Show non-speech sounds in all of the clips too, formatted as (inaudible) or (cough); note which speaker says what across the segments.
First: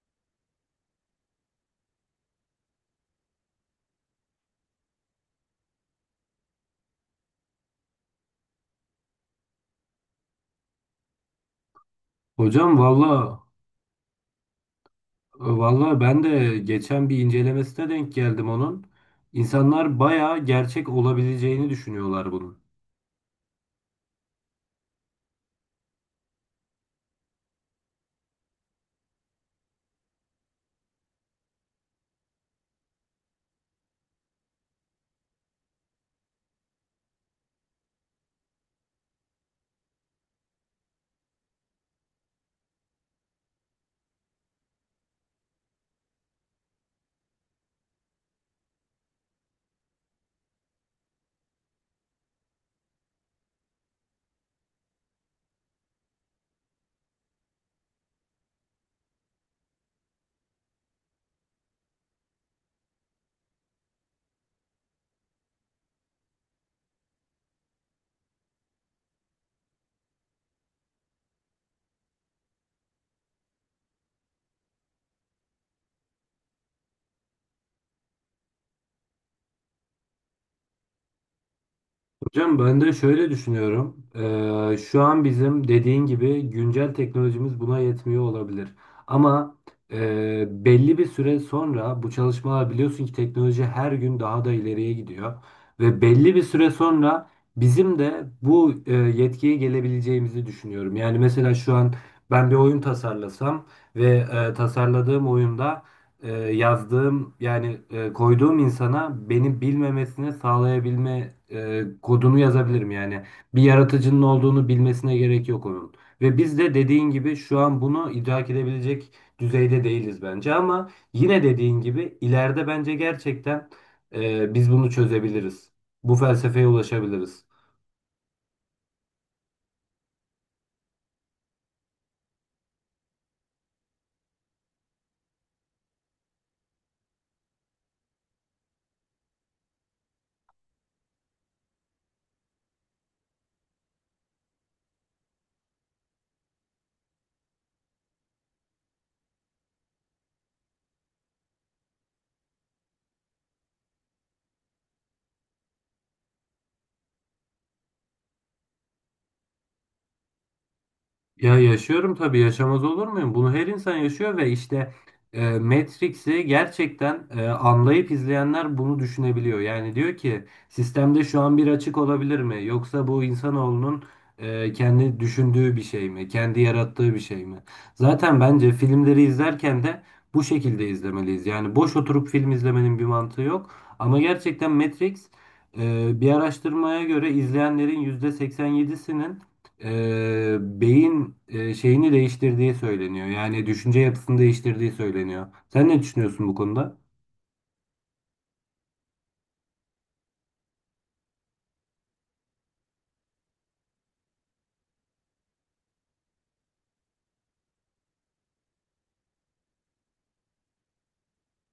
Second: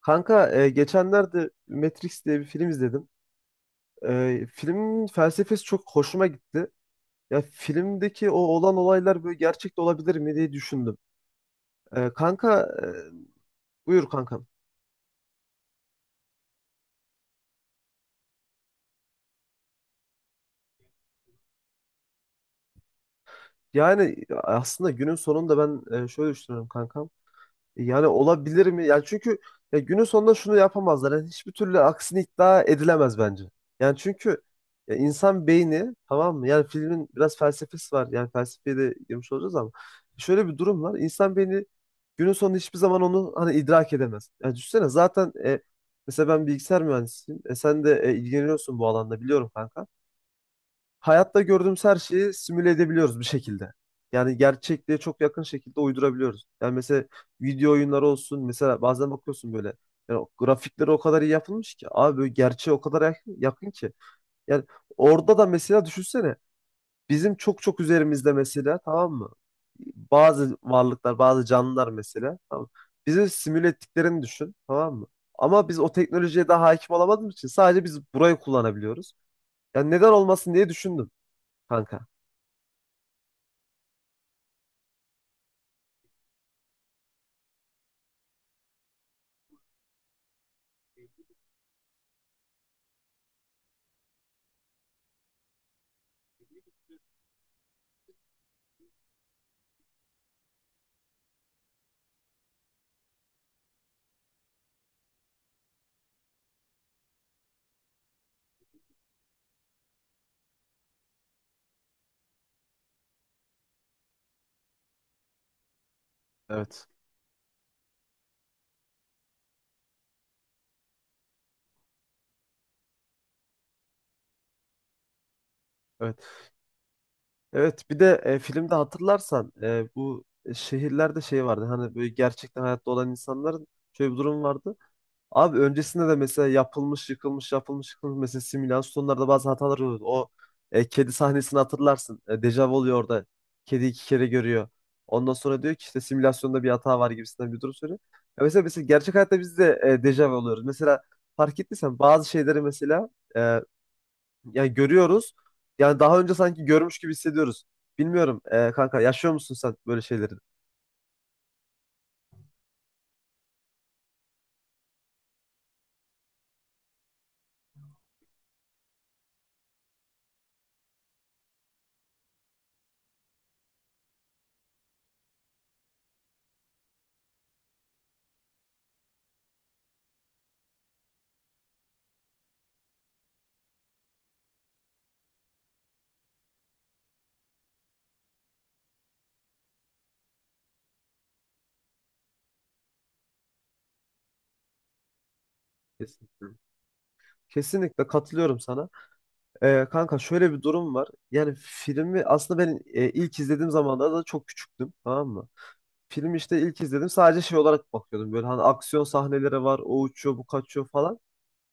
Speaker 1: Kanka geçenlerde Matrix diye bir film izledim. Filmin felsefesi çok hoşuma gitti. Ya filmdeki o olan olaylar böyle gerçekte olabilir mi diye düşündüm. E, kanka
Speaker 2: Hocam valla
Speaker 1: Buyur kankam.
Speaker 2: valla ben de geçen bir incelemesine denk geldim onun. İnsanlar bayağı gerçek olabileceğini düşünüyorlar bunun.
Speaker 1: Yani aslında günün sonunda ben şöyle düşünüyorum kankam. Yani olabilir mi? Yani çünkü ya günün sonunda şunu yapamazlar. Yani hiçbir türlü aksini iddia edilemez bence. Yani çünkü ya insan beyni tamam mı? Yani filmin biraz felsefesi var. Yani felsefeye de girmiş olacağız ama şöyle bir durum var. İnsan beyni günün sonunda hiçbir zaman onu hani idrak edemez. Yani düşünsene zaten mesela ben bilgisayar mühendisiyim. Sen de ilgileniyorsun bu alanda biliyorum kanka, hayatta gördüğümüz her şeyi simüle edebiliyoruz bir şekilde. Yani gerçekliğe çok yakın şekilde uydurabiliyoruz. Yani mesela video oyunları olsun, mesela bazen bakıyorsun böyle, yani o grafikleri o kadar iyi yapılmış ki abi böyle gerçeğe o kadar yakın, yakın ki. Yani orada da mesela düşünsene, bizim çok çok üzerimizde mesela tamam mı? Bazı varlıklar, bazı canlılar mesela tamam mı? Bizi simüle ettiklerini düşün tamam mı? Ama biz o teknolojiye daha hakim olamadığımız için sadece biz burayı kullanabiliyoruz. Yani neden olmasın diye düşündüm kanka.
Speaker 2: Hocam ben de şöyle düşünüyorum. Şu an bizim dediğin gibi güncel teknolojimiz buna yetmiyor olabilir. Ama belli bir süre sonra bu çalışmalar biliyorsun ki teknoloji her gün daha da ileriye gidiyor. Ve belli bir süre sonra bizim de bu yetkiye gelebileceğimizi düşünüyorum. Yani mesela şu an ben bir oyun tasarlasam ve tasarladığım oyunda yazdığım yani koyduğum insana beni bilmemesini sağlayabilme kodunu yazabilirim yani. Bir yaratıcının olduğunu bilmesine gerek yok onun. Ve biz de
Speaker 1: Evet.
Speaker 2: dediğin gibi şu an bunu idrak edebilecek düzeyde değiliz bence ama yine dediğin gibi ileride bence gerçekten biz bunu çözebiliriz. Bu
Speaker 1: Evet.
Speaker 2: felsefeye ulaşabiliriz.
Speaker 1: Evet, bir de filmde hatırlarsan bu şehirlerde şey vardı. Hani böyle gerçekten hayatta olan insanların şöyle bir durum vardı. Abi öncesinde de mesela yapılmış, yıkılmış, yapılmış, yıkılmış, mesela simülasyonlarda bazı hatalar oluyordu. Kedi sahnesini hatırlarsın. Dejavu oluyor orada. Kedi iki kere görüyor. Ondan sonra diyor ki işte simülasyonda bir hata var gibisinden bir durum söylüyor. Ya mesela, gerçek hayatta biz de dejavu oluyoruz. Mesela fark ettiysen bazı şeyleri mesela yani görüyoruz. Yani daha önce sanki görmüş gibi hissediyoruz. Bilmiyorum kanka, yaşıyor musun sen böyle şeyleri?
Speaker 2: Ya yaşıyorum tabii, yaşamaz olur muyum? Bunu her insan yaşıyor ve işte Matrix'i gerçekten anlayıp izleyenler bunu düşünebiliyor. Yani diyor ki sistemde şu an bir açık olabilir mi? Yoksa bu insanoğlunun kendi düşündüğü bir şey mi? Kendi yarattığı bir şey mi? Zaten bence filmleri izlerken de bu şekilde izlemeliyiz. Yani boş oturup film izlemenin bir mantığı yok. Ama gerçekten Matrix bir araştırmaya göre izleyenlerin %87'sinin beyin şeyini değiştirdiği söyleniyor. Yani düşünce yapısını değiştirdiği söyleniyor. Sen ne düşünüyorsun
Speaker 1: Kesinlikle.
Speaker 2: bu konuda?
Speaker 1: Kesinlikle katılıyorum sana. Kanka şöyle bir durum var. Yani filmi aslında ben ilk izlediğim zamanlarda da çok küçüktüm tamam mı? Filmi işte ilk izledim, sadece şey olarak bakıyordum. Böyle hani aksiyon sahneleri var, o uçuyor bu kaçıyor falan.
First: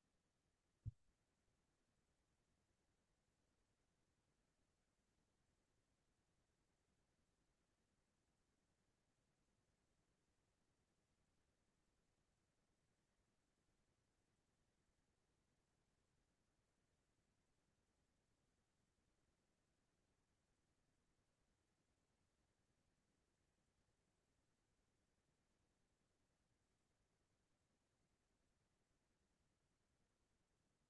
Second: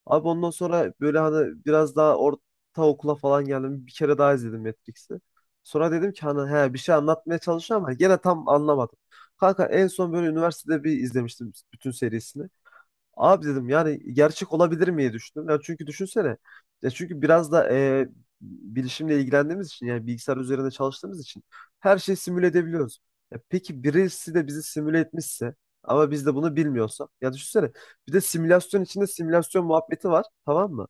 Speaker 1: Abi ondan sonra böyle hani biraz daha orta okula falan geldim. Bir kere daha izledim Matrix'i. Sonra dedim ki hani he bir şey anlatmaya çalışıyor ama gene tam anlamadım. Kanka en son böyle üniversitede bir izlemiştim bütün serisini. Abi dedim yani gerçek olabilir miye düşündüm. Ya çünkü düşünsene. Ya çünkü biraz da bilişimle ilgilendiğimiz için, yani bilgisayar üzerinde çalıştığımız için her şeyi simüle edebiliyoruz. Ya peki birisi de bizi simüle etmişse ama biz de bunu bilmiyorsak. Ya düşünsene, bir de simülasyon içinde simülasyon muhabbeti var tamam mı?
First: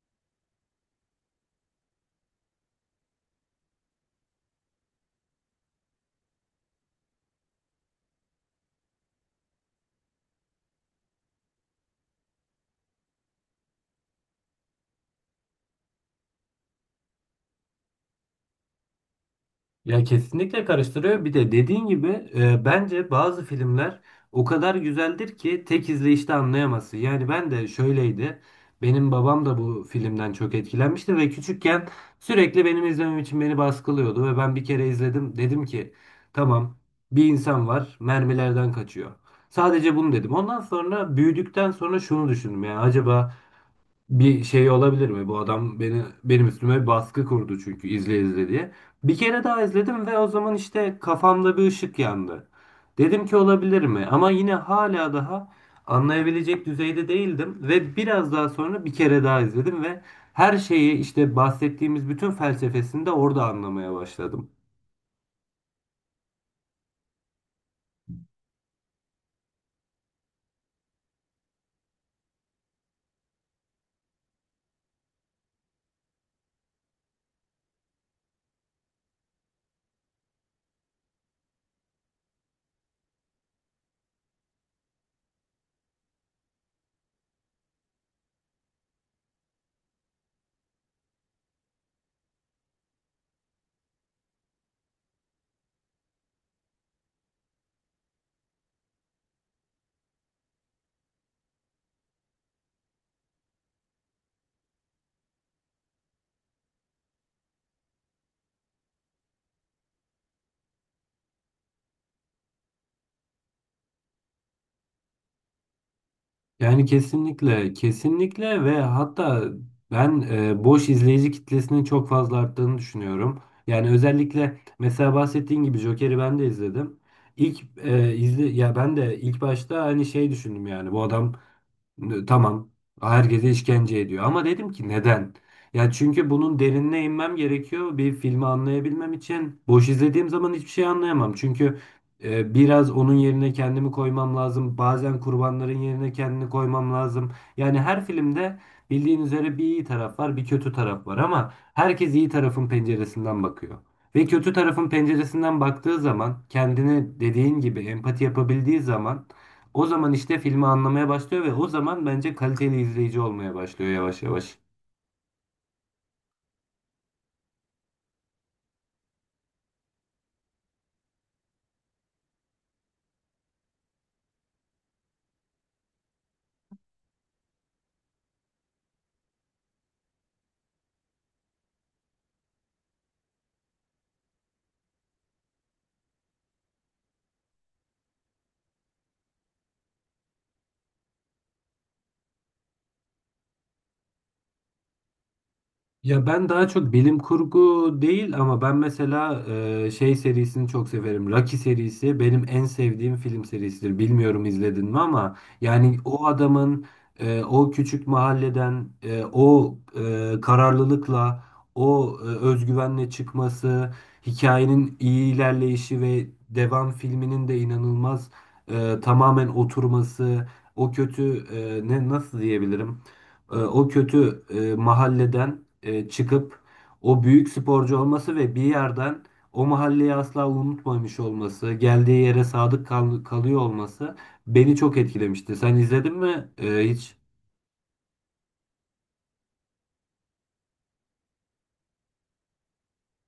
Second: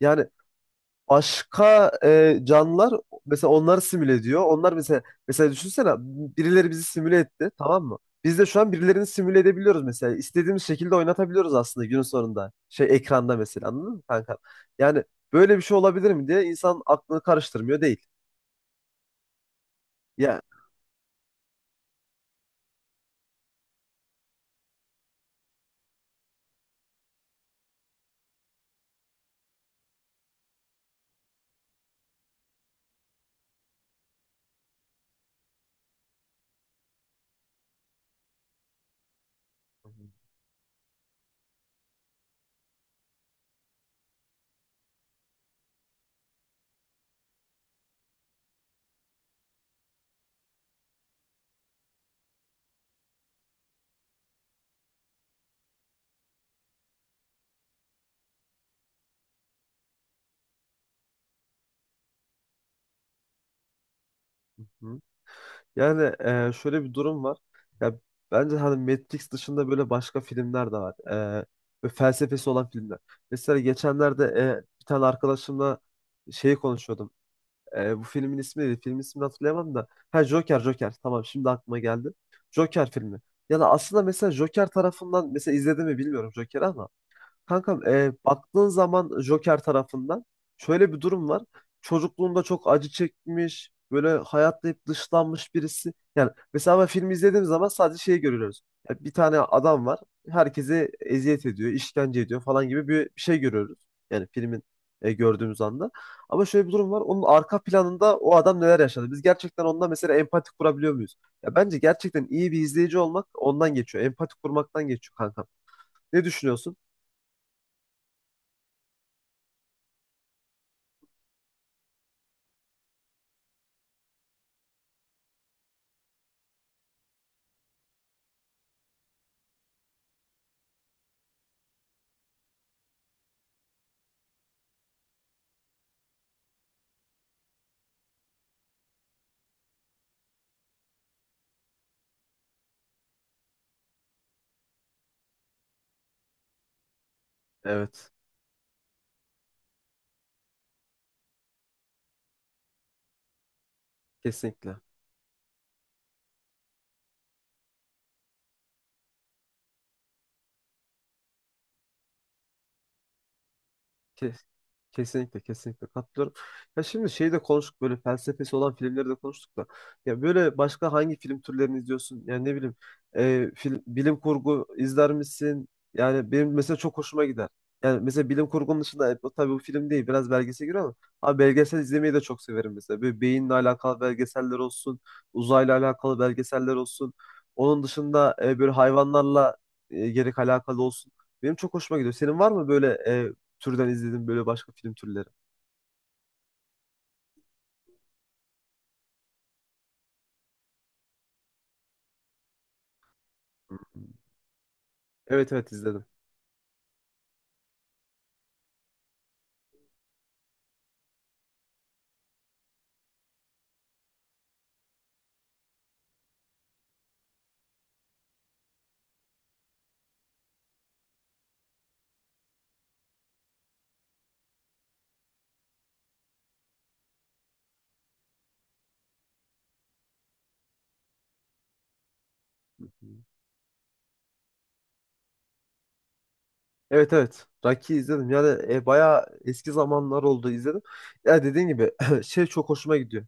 Speaker 1: Yani başka canlılar mesela onları simüle ediyor. Onlar mesela, düşünsene birileri bizi simüle etti tamam mı? Biz de şu an birilerini simüle edebiliyoruz mesela. İstediğimiz şekilde oynatabiliyoruz aslında günün sonunda. Şey ekranda mesela, anladın mı kanka? Yani böyle bir şey olabilir mi diye insan aklını karıştırmıyor değil.
Speaker 2: Ya
Speaker 1: Ya
Speaker 2: kesinlikle karıştırıyor. Bir de dediğin gibi bence bazı filmler o kadar güzeldir ki tek izleyişte anlayamazsın. Yani ben de şöyleydi. Benim babam da bu filmden çok etkilenmişti ve küçükken sürekli benim izlemem için beni baskılıyordu ve ben bir kere izledim. Dedim ki tamam, bir insan var, mermilerden kaçıyor. Sadece bunu dedim. Ondan sonra büyüdükten sonra şunu düşündüm, yani acaba bir şey olabilir mi? Bu adam beni, benim üstüme bir baskı kurdu çünkü izle izle diye. Bir kere daha izledim ve o zaman işte kafamda bir ışık yandı. Dedim ki olabilir mi? Ama yine hala daha anlayabilecek düzeyde değildim ve biraz daha sonra bir kere daha izledim ve her şeyi işte bahsettiğimiz bütün felsefesini de orada anlamaya başladım.
Speaker 1: Hı. Yani şöyle bir durum var. Ya bence hani Matrix dışında böyle başka filmler de var. E, Ve felsefesi olan filmler. Mesela geçenlerde bir tane arkadaşımla şeyi konuşuyordum. Bu filmin ismi neydi? Filmin ismini hatırlayamam da. Ha Joker, Joker. Tamam, şimdi aklıma geldi. Joker filmi. Yani aslında mesela Joker tarafından, mesela izledim mi bilmiyorum Joker'i ama kankam baktığın zaman Joker tarafından şöyle bir durum var. Çocukluğunda çok acı çekmiş, böyle hayatta hep dışlanmış birisi. Yani mesela ben filmi izlediğim zaman sadece şeyi görüyoruz. Ya bir tane adam var, herkese eziyet ediyor, işkence ediyor falan gibi bir şey görüyoruz. Yani filmin gördüğümüz anda. Ama şöyle bir durum var. Onun arka planında o adam neler yaşadı? Biz gerçekten ondan mesela empati kurabiliyor muyuz? Ya bence gerçekten iyi bir izleyici olmak ondan geçiyor. Empati kurmaktan geçiyor kankam. Ne düşünüyorsun?
Speaker 2: Yani kesinlikle, kesinlikle ve hatta ben boş izleyici kitlesinin çok fazla arttığını düşünüyorum. Yani özellikle mesela bahsettiğin gibi Joker'i ben de izledim. İlk izle, ya ben de ilk başta hani şey düşündüm, yani bu adam tamam. Herkese işkence ediyor. Ama dedim ki neden? Ya çünkü bunun derinine inmem gerekiyor. Bir filmi anlayabilmem için. Boş izlediğim zaman hiçbir şey anlayamam. Çünkü biraz onun yerine kendimi koymam lazım. Bazen kurbanların yerine kendini koymam lazım. Yani her
Speaker 1: Evet.
Speaker 2: filmde bildiğin üzere bir iyi taraf var, bir kötü taraf var ama herkes iyi tarafın penceresinden bakıyor. Ve kötü
Speaker 1: Kesinlikle.
Speaker 2: tarafın penceresinden baktığı zaman kendine dediğin gibi empati yapabildiği zaman o zaman işte filmi anlamaya başlıyor ve o zaman bence kaliteli izleyici olmaya başlıyor yavaş
Speaker 1: Kes-
Speaker 2: yavaş.
Speaker 1: Kesinlikle, kesinlikle katılıyorum. Ya şimdi şeyi de konuştuk, böyle felsefesi olan filmleri de konuştuk da. Ya böyle başka hangi film türlerini izliyorsun? Yani ne bileyim, bilim kurgu izler misin? Yani benim mesela çok hoşuma gider. Yani mesela bilim kurgunun dışında, bu tabii bu film değil, biraz belgesel giriyor ama abi belgesel izlemeyi de çok severim mesela. Böyle beyinle alakalı belgeseller olsun, uzayla alakalı belgeseller olsun. Onun dışında böyle hayvanlarla gerek alakalı olsun. Benim çok hoşuma gidiyor. Senin var mı böyle türden izledim böyle başka film türleri.
Speaker 2: Ya ben daha çok bilim kurgu değil ama ben mesela şey serisini çok severim. Rocky serisi benim en sevdiğim film serisidir. Bilmiyorum izledin mi ama
Speaker 1: Evet evet,
Speaker 2: yani
Speaker 1: izledim.
Speaker 2: o adamın o küçük mahalleden, kararlılıkla, özgüvenle çıkması, hikayenin iyi ilerleyişi ve devam filminin de inanılmaz tamamen oturması, o kötü, ne, nasıl diyebilirim? O kötü mahalleden çıkıp o büyük sporcu olması ve bir yerden o mahalleyi asla unutmamış olması, geldiği yere kalıyor olması beni çok etkilemişti. Sen izledin mi? E,
Speaker 1: Evet
Speaker 2: hiç.
Speaker 1: evet. Rocky izledim. Yani bayağı eski zamanlar oldu izledim. Ya dediğin gibi (clears throat) şey çok hoşuma gidiyor.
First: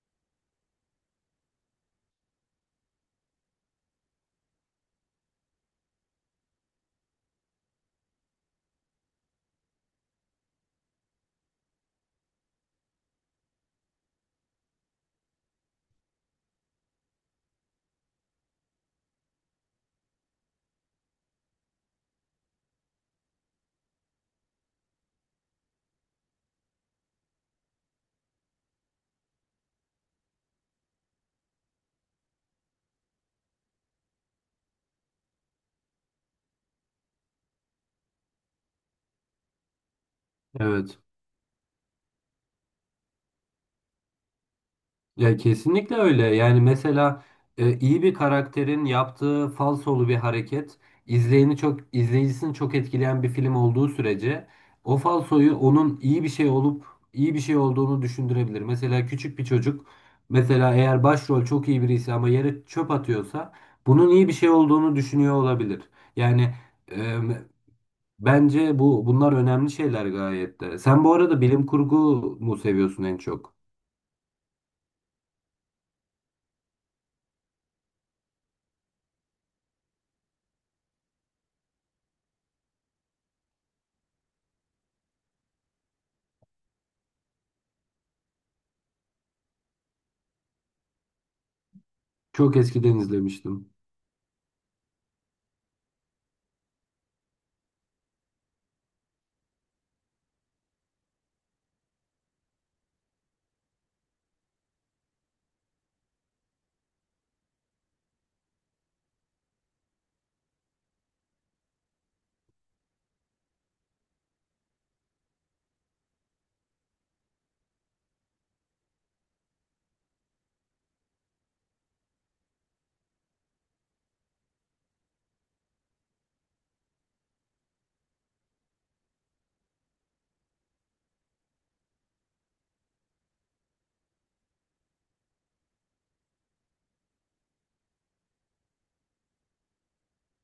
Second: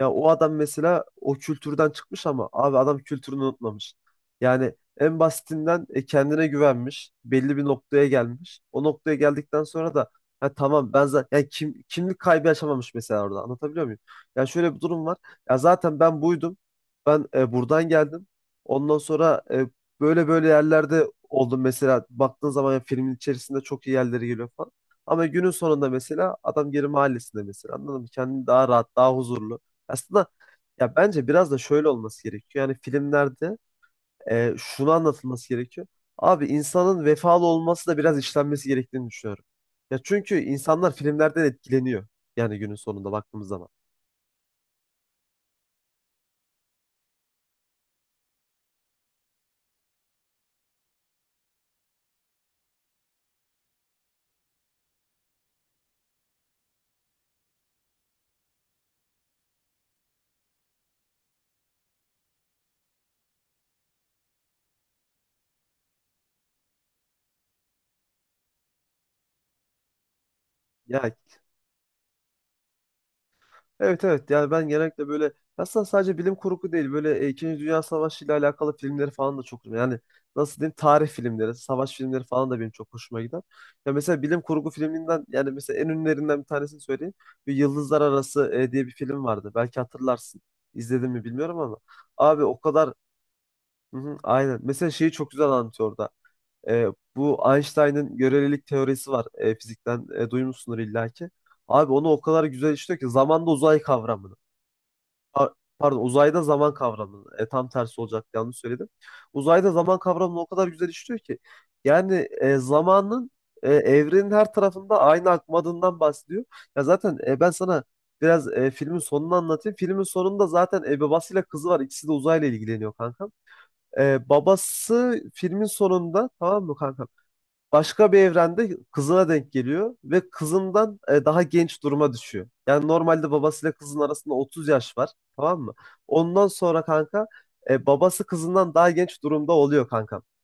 Speaker 1: Ya o adam mesela o kültürden çıkmış ama abi adam kültürünü unutmamış. Yani en basitinden kendine güvenmiş. Belli bir noktaya gelmiş. O noktaya geldikten sonra da ha, tamam, ben zaten yani kimlik kaybı yaşamamış mesela orada. Anlatabiliyor muyum? Ya şöyle bir durum var. Ya zaten ben buydum. Ben buradan geldim. Ondan sonra böyle böyle yerlerde oldum mesela. Baktığın zaman ya filmin içerisinde çok iyi yerlere geliyor falan. Ama günün sonunda mesela adam geri mahallesinde mesela, anladın mı? Kendini daha rahat, daha huzurlu. Aslında ya bence biraz da şöyle olması gerekiyor. Yani filmlerde şunu anlatılması gerekiyor. Abi insanın vefalı olması da biraz işlenmesi gerektiğini düşünüyorum. Ya çünkü insanlar
Speaker 2: Evet.
Speaker 1: filmlerden etkileniyor. Yani günün sonunda baktığımız zaman.
Speaker 2: Ya kesinlikle öyle. Yani mesela iyi bir karakterin yaptığı falsolu bir hareket izleyeni çok izleyicisini çok etkileyen bir film olduğu sürece o falsoyu, onun iyi bir şey olup iyi bir şey olduğunu düşündürebilir. Mesela küçük bir çocuk, mesela eğer başrol çok iyi birisi ama yere çöp atıyorsa bunun iyi bir şey olduğunu düşünüyor olabilir. Yani e, bence bunlar önemli şeyler gayet de. Sen
Speaker 1: Ya
Speaker 2: bu arada bilim kurgu mu seviyorsun en çok?
Speaker 1: evet evet, yani ben genellikle böyle, aslında sadece bilim kurgu değil, böyle İkinci Dünya Savaşı ile alakalı filmleri falan da çok, yani nasıl diyeyim, tarih filmleri, savaş filmleri falan da benim çok hoşuma gider. Ya mesela bilim kurgu filminden yani mesela en ünlülerinden bir tanesini söyleyeyim. Bir Yıldızlar Arası diye bir film vardı. Belki hatırlarsın. İzledin mi bilmiyorum ama abi
Speaker 2: Çok
Speaker 1: o kadar
Speaker 2: eskiden izlemiştim.
Speaker 1: hı hı, aynen. Mesela şeyi çok güzel anlatıyor orada. E, Bu Einstein'ın görelilik teorisi var. Fizikten duymuşsundur illaki. Abi onu o kadar güzel işliyor ki zamanda uzay kavramını. Pa- Pardon, uzayda zaman kavramını. Tam tersi olacak, yanlış söyledim. Uzayda zaman kavramını o kadar güzel işliyor ki. Yani zamanın evrenin her tarafında aynı akmadığından bahsediyor. Ya zaten ben sana biraz filmin sonunu anlatayım. Filmin sonunda zaten babasıyla kızı var. İkisi de uzayla ilgileniyor kanka. Babası filmin sonunda tamam mı kanka? Başka bir evrende kızına denk geliyor ve kızından daha genç duruma düşüyor. Yani normalde babasıyla kızın arasında 30 yaş var, tamam mı? Ondan sonra kanka, babası kızından daha genç durumda oluyor kanka.